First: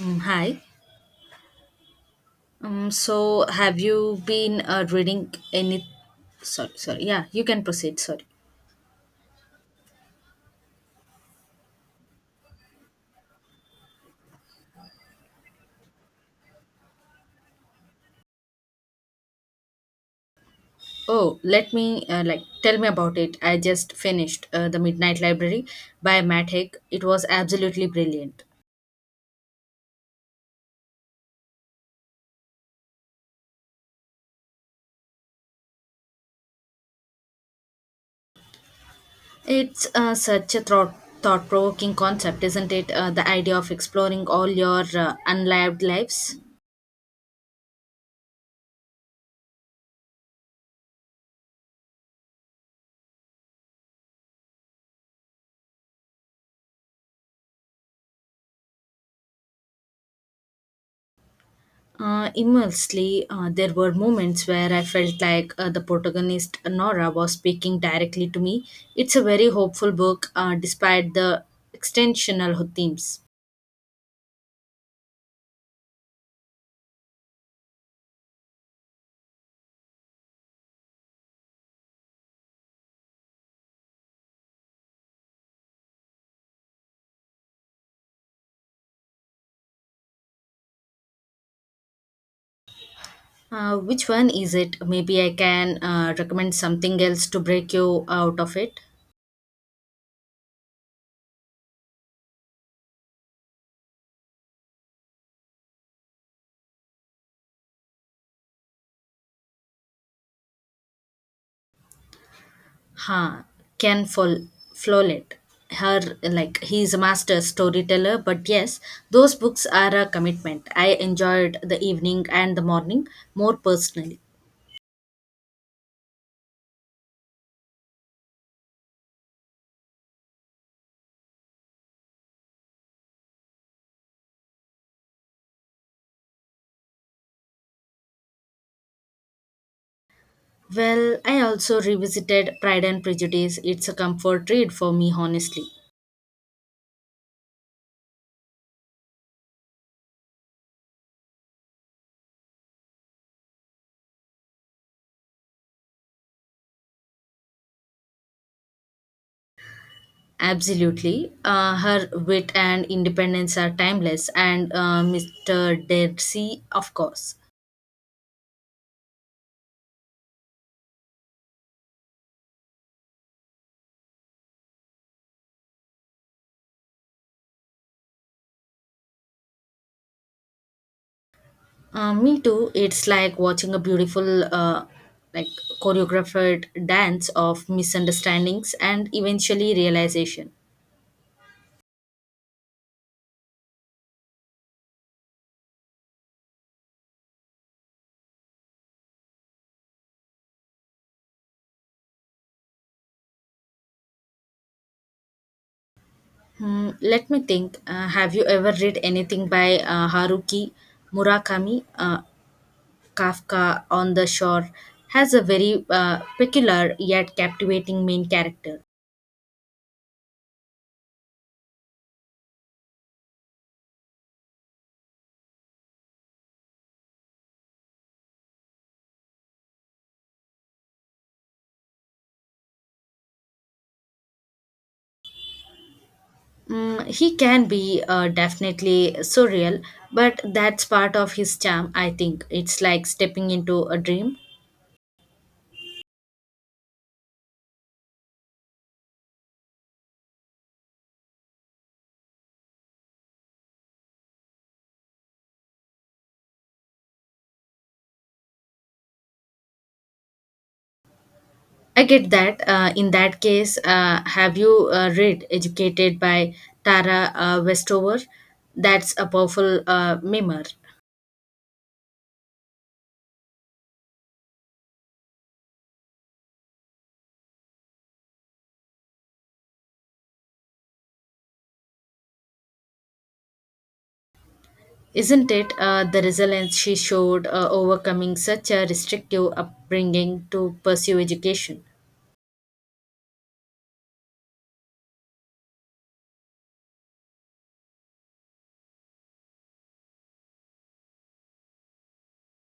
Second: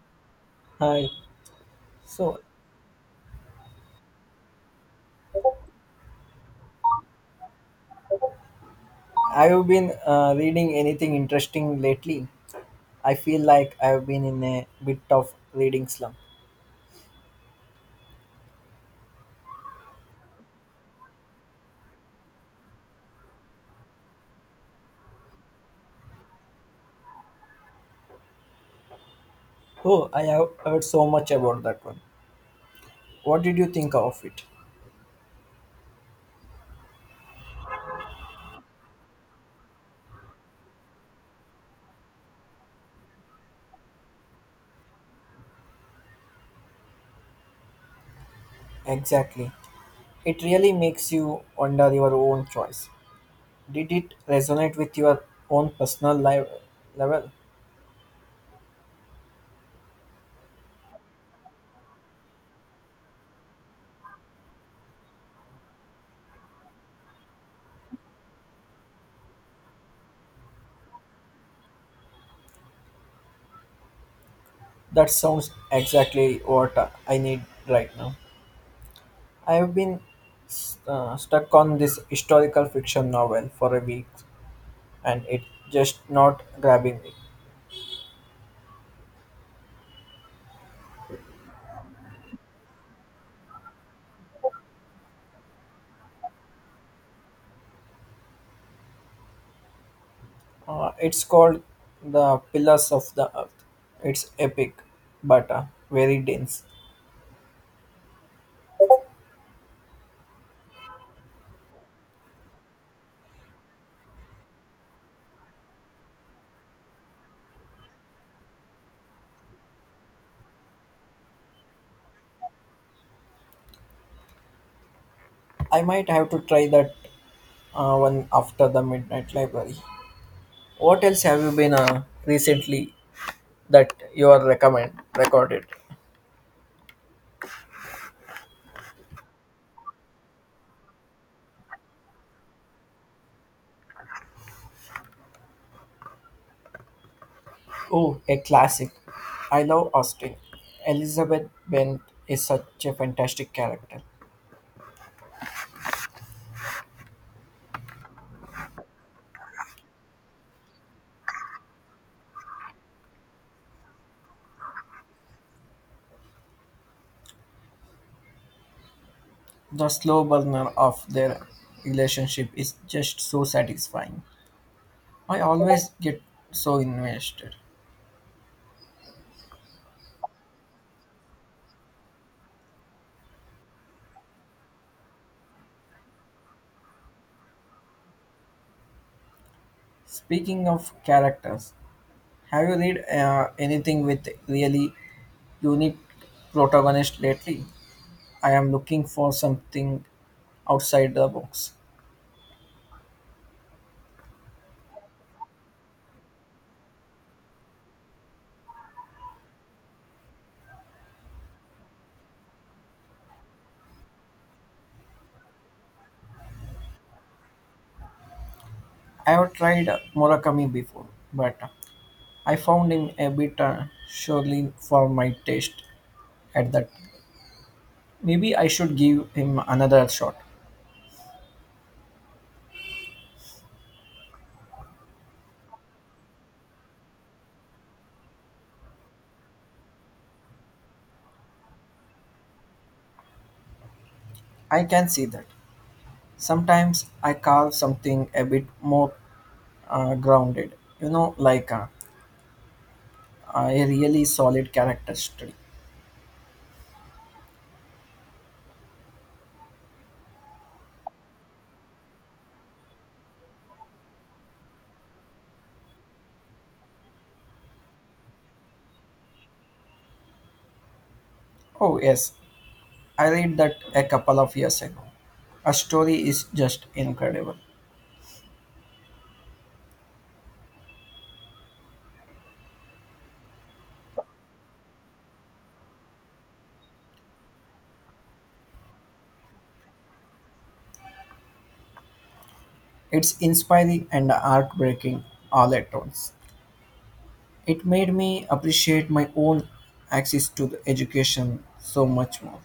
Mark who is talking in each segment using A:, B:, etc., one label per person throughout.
A: Mm, hi.
B: Hi. So,
A: Have you been reading any? Sorry, sorry. Yeah, you can proceed. Sorry.
B: have you been reading anything interesting lately? I feel like I've been in a bit of reading slump.
A: Oh, let me tell me about it. I just finished the Midnight Library by Matt Haig. It was absolutely brilliant.
B: Oh, I have heard so much about that one. What did you think of it?
A: It's such a thought provoking concept, isn't it? The idea of exploring all your unlived lives.
B: Exactly. It really makes you wonder your own choice. Did it resonate with your own personal life level?
A: Immensely, there were moments where I felt like the protagonist Nora was speaking directly to me. It's a very hopeful book, despite the extensional themes.
B: That sounds exactly what I need right now. I have been stuck on this historical fiction novel for a week and it just not grabbing me.
A: Which one is it? Maybe I can recommend something else to break you out of it.
B: It's called The Pillars of the Earth. It's epic, but very dense.
A: Huh? Ken Fol- Follett. Her like he's a master storyteller, but yes, those books are a commitment. I enjoyed the evening and the morning more personally.
B: I might have to try that one after the Midnight Library. What else have you been recently that you are recommend recorded?
A: Well, I also revisited Pride and Prejudice. It's a comfort read for me, honestly.
B: Oh, a classic. I love Austin. Elizabeth Bent is such a fantastic character.
A: Absolutely. Her wit and independence are timeless, and Mr. Darcy, of course.
B: The slow burner of their relationship is just so satisfying. I always get so invested.
A: Me too. It's like watching a beautiful, like choreographed dance of misunderstandings and eventually realization.
B: Speaking of characters, have you read anything with really unique protagonist lately? I am looking for something outside the box.
A: Hmm, let me think. Have you ever read anything by Haruki Murakami? Kafka on the Shore has a very peculiar yet captivating main character.
B: I have tried Murakami before, but I found him a bit surely for my taste at that. Maybe I should give him another shot.
A: Mm, he can be definitely surreal, but that's part of his charm, I think. It's like stepping into a dream.
B: I can see that. Sometimes I carve something a bit more grounded. You know, like a really solid character study.
A: I get that. In that case, have you read Educated by Tara Westover? That's a powerful memoir,
B: Oh yes, I read that a couple of years ago. A story is just incredible.
A: isn't it? The resilience she showed overcoming such a restrictive upbringing to pursue education.
B: It's inspiring and heartbreaking all at once. It made me appreciate my own access to the education so much more.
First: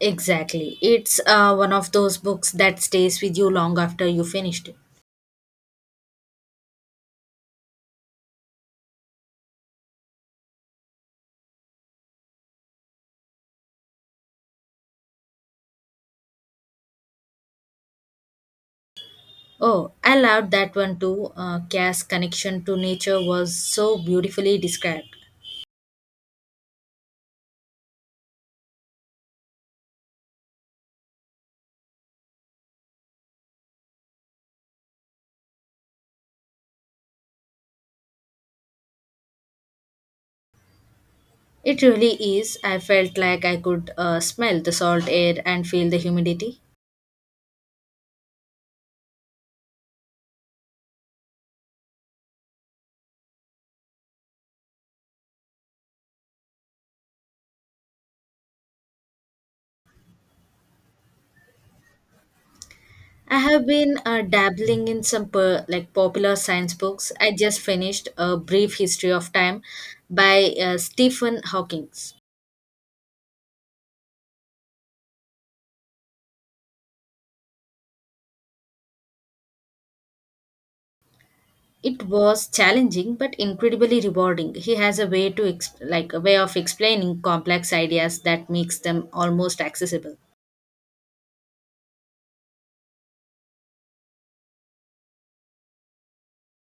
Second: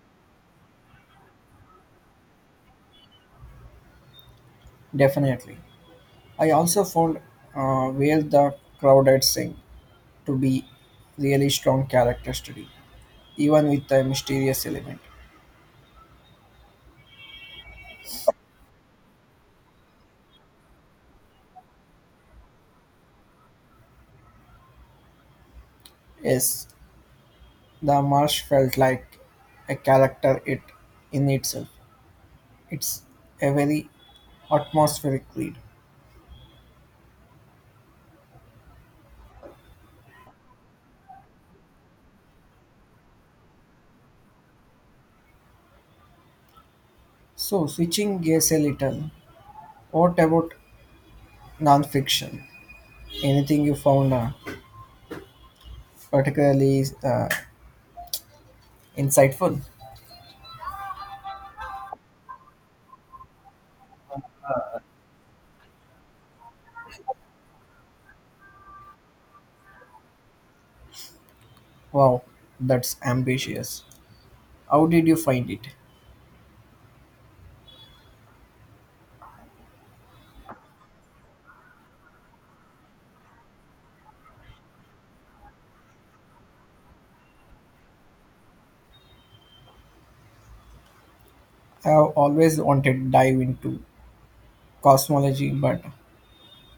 A: Exactly. It's one of those books that stays with you long after you finished it.
B: Definitely, I also found where the crowded sing to be really strong character study, even with a mysterious element.
A: Oh, I loved that one too. Cass' connection to nature was so beautifully described.
B: Yes, the marsh felt like a character it in itself. It's a very atmospheric read.
A: It really is. I felt like I could smell the salt air and feel the humidity.
B: So switching gears a little, what about non-fiction? Anything you found particularly insightful?
A: I have been dabbling in some popular science books. I just finished A Brief History of Time by Stephen Hawking.
B: Wow, that's ambitious. How did you find it?
A: It was challenging but incredibly rewarding. He has a way to ex- like a way of explaining complex ideas that makes them almost accessible.
B: I have always wanted to dive into cosmology, but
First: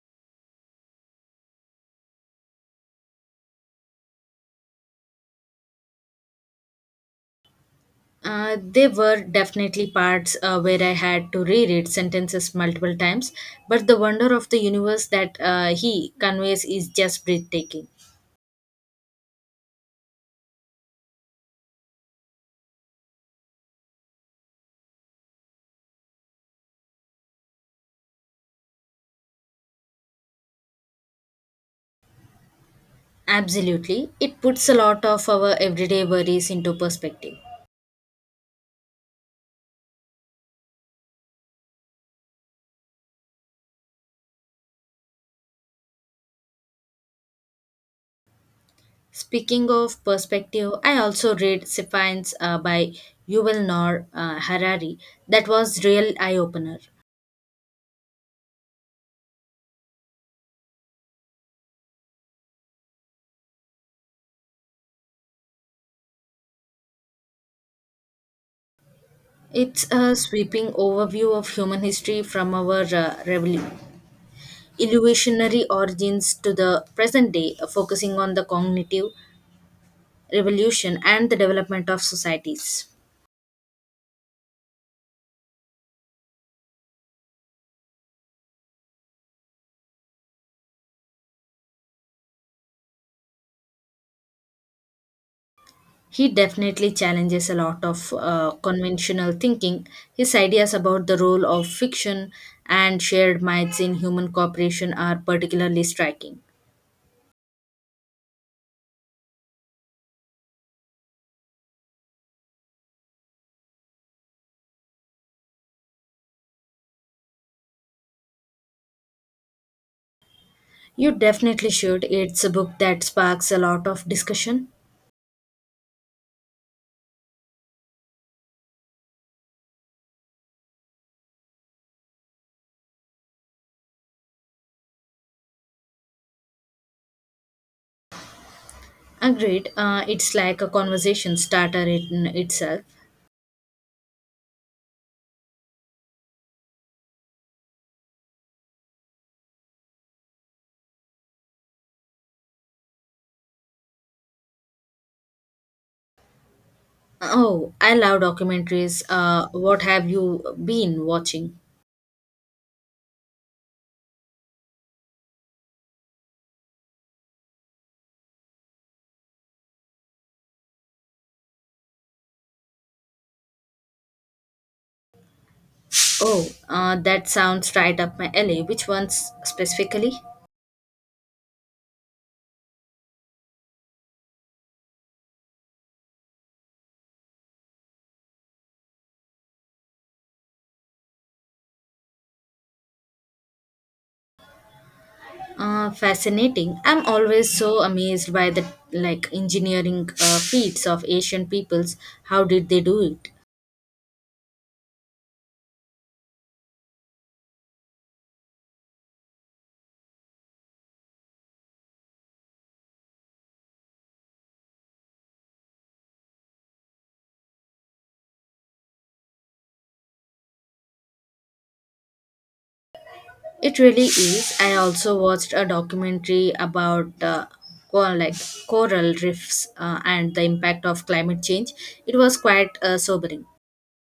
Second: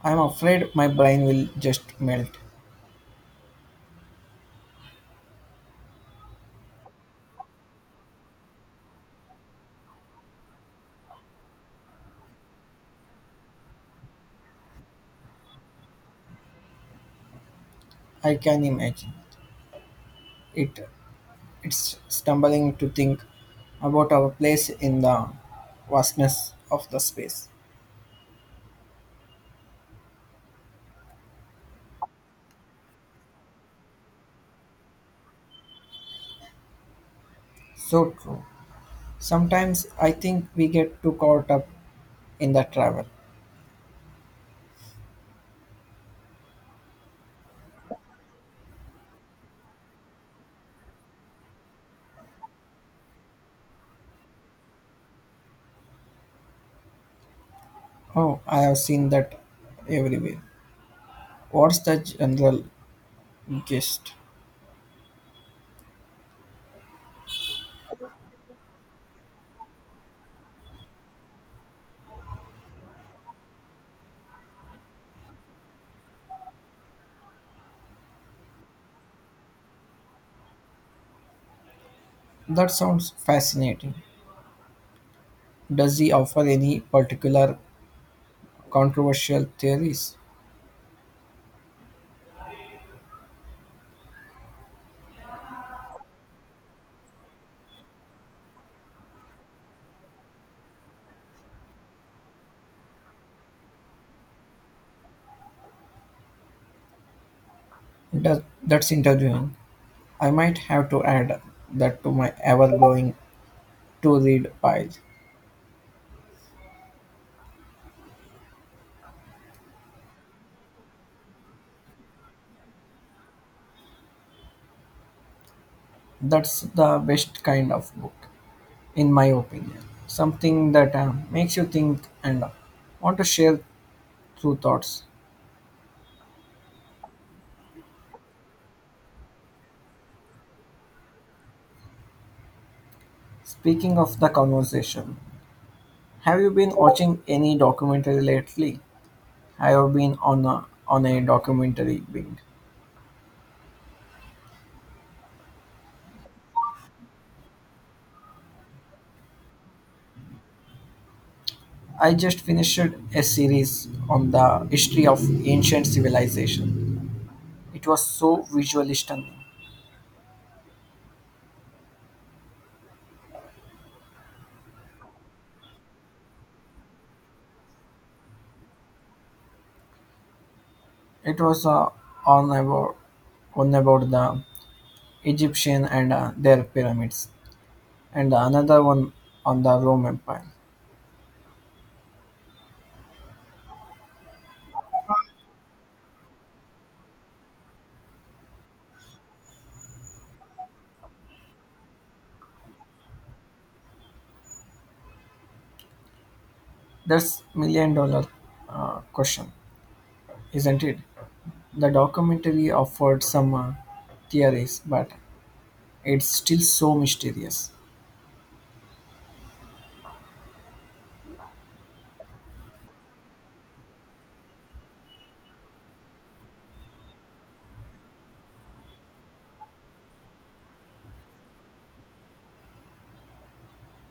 B: I'm afraid my brain will just melt.
A: There were definitely parts where I had to reread sentences multiple times, but the wonder of the universe that he conveys is just breathtaking.
B: I can imagine. It It's stumbling to think about our place in the vastness of the space.
A: Absolutely, it puts a lot of our everyday worries into perspective.
B: So true. Sometimes I think we get too caught up in the travel.
A: Speaking of perspective, I also read Sapiens by Yuval Noah Harari. That was real eye opener.
B: Oh, I have seen that everywhere. What's the general gist?
A: It's a sweeping overview of human history from our evolutionary origins to the present day, focusing on the cognitive revolution and the development of
B: That
A: societies.
B: sounds fascinating. Does he offer any particular controversial theories?
A: He definitely challenges a lot of conventional thinking. His ideas about the role of fiction and shared myths in human cooperation are particularly striking.
B: That's interviewing. I might have to add that to my ever growing to read pile.
A: You definitely should. It's a book that sparks a lot of discussion.
B: That's the best kind of book, in my opinion. Something that makes you think and want to share through thoughts.
A: Agreed. It's like a conversation starter in itself.
B: Speaking of the conversation, have you been watching any documentary lately? I have been on a documentary binge.
A: Oh, I love documentaries. What have you been watching?
B: I just finished a series on the history of ancient civilization. It was so visually stunning.
A: Oh, that sounds right up my alley. Which ones specifically?
B: It was on about on about the Egyptian and their pyramids. And another one on the Rome Empire.
A: Fascinating. I'm always so amazed by the engineering feats of Asian peoples. How did they do it?
B: That's million dollar question, isn't it? The documentary offered some theories, but it's still so mysterious.
A: It really is. I also watched a documentary about cor- like coral reefs and the impact of climate change. It was quite sobering.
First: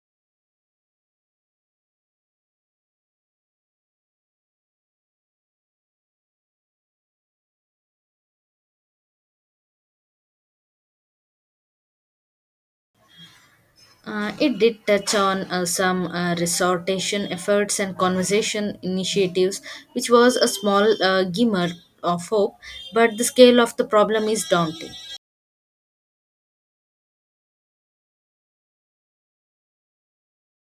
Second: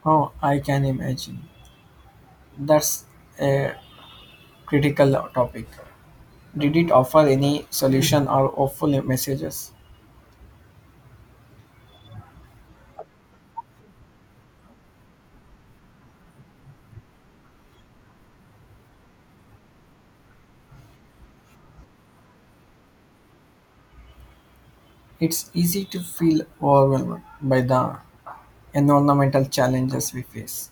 B: Oh, I can imagine. That's a critical topic. Did it offer any solution or hopeful messages?
A: It did touch on some resortation efforts and conservation initiatives, which was a small glimmer of hope, but the scale of the problem is daunting.
B: It's easy to feel overwhelmed by the environmental challenges we face.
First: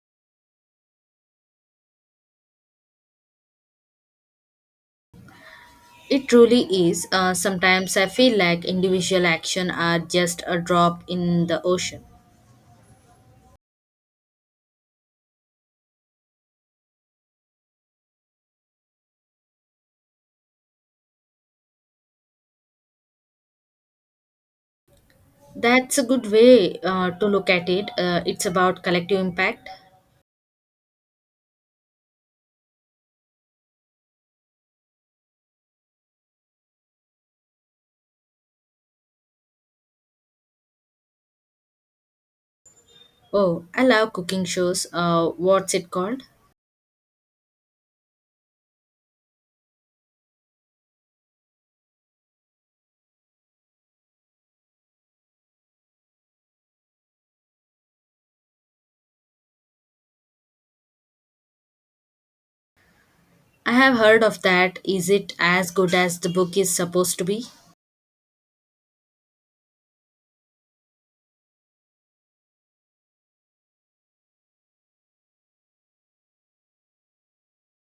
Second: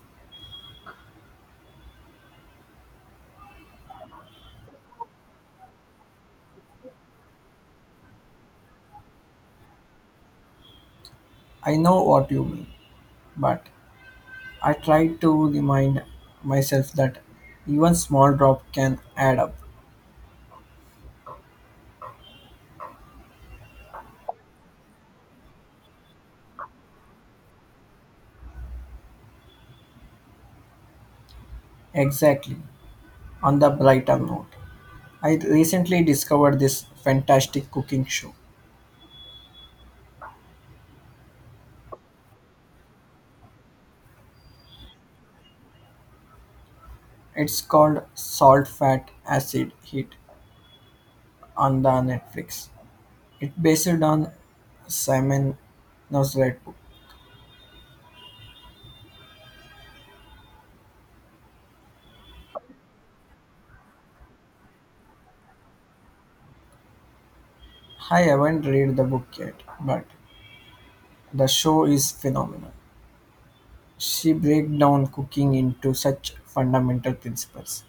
A: It truly is. Sometimes I feel like individual action are just a drop in the
B: I know
A: ocean.
B: what you mean, but I try to remind myself that even small drop can add up.
A: That's a good way to look at it. It's about collective impact.
B: Exactly. On the brighter note, I recently discovered this fantastic cooking show.
A: Oh, I love cooking shows. What's it called?
B: It's called Salt Fat Acid Heat on the Netflix. It's based on Simon Nosrat book.
A: I have heard of that. Is it as good as the book is supposed to be?
B: I haven't read the book yet, but the show is phenomenal. She breaks down cooking into such fundamental principles.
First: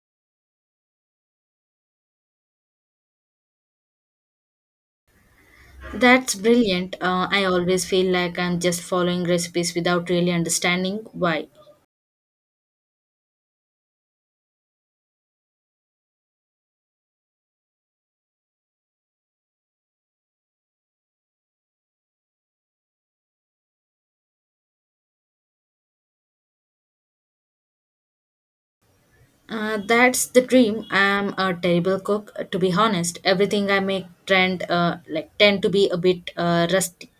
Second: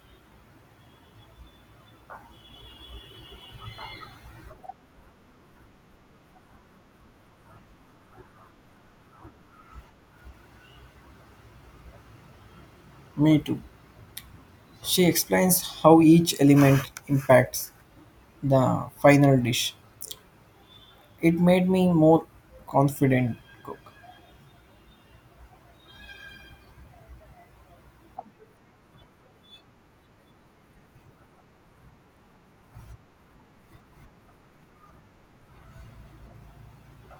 A: That's brilliant. I always feel like I'm just following recipes without really understanding why.
B: Me too. She explains how each element impacts the final dish. It made me more confident cook.
A: That's the dream. I'm a terrible cook, to be honest. Everything I make trend like tend to be a bit rusty.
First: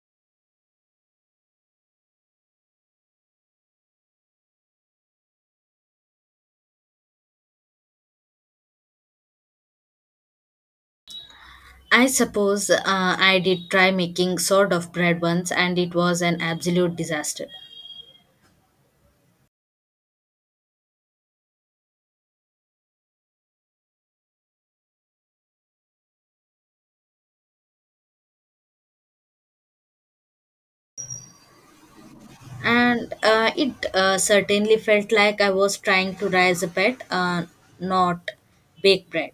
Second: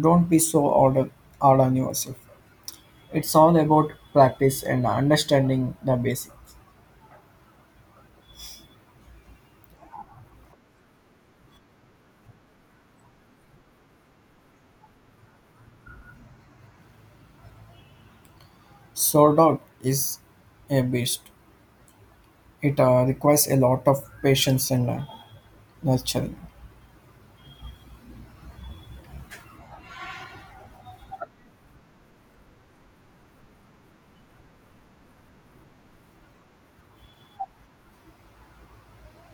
B: Don't be so hard, on- hard on yourself. It's all about practice and understanding the basics.
A: I suppose I did try making sort of bread once, and it was an absolute disaster.
B: Sourdough is a beast. It requires a lot of patience and nurturing.
A: And it certainly felt like I was trying to rise a pet, not bake bread.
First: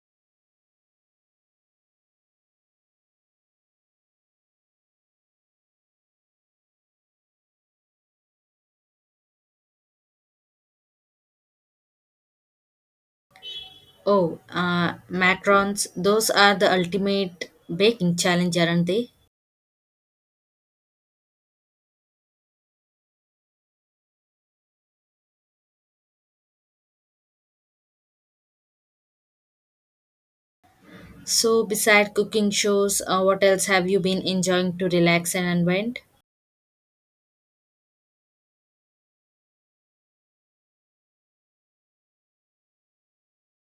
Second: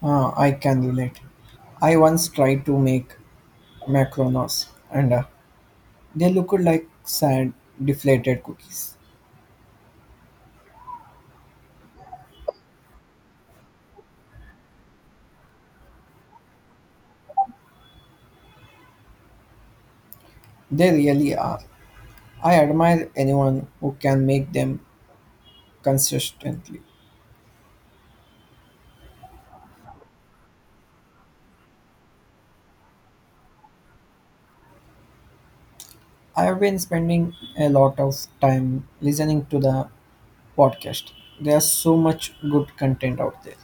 B: Ah, I can relate. I once tried to make macarons and they looked like sad deflated cookies.
A: Oh, macarons! Those are the ultimate baking challenge, aren't they?
B: They really are. I admire anyone who can make them consistently.
A: So, beside cooking shows, what else have you been enjoying to relax and unwind?
B: I have been spending a lot of time listening to the podcast. There's so much good content out there.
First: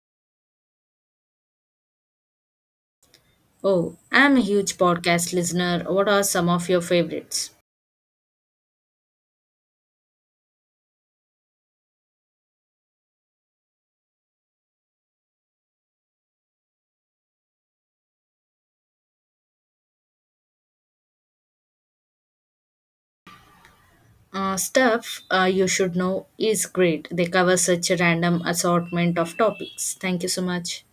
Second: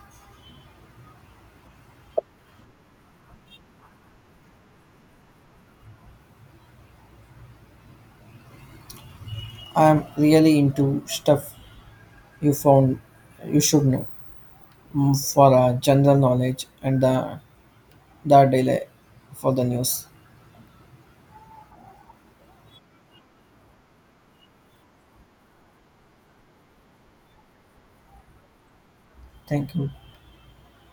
A: Oh, I'm a huge podcast listener. What are some of your favorites?
B: I'm really into stuff you found you should know, mm, for general knowledge and the daily for the news.
A: Stuff you should know is great. They cover such a random assortment of
B: Thank you.
A: topics. Thank you so much.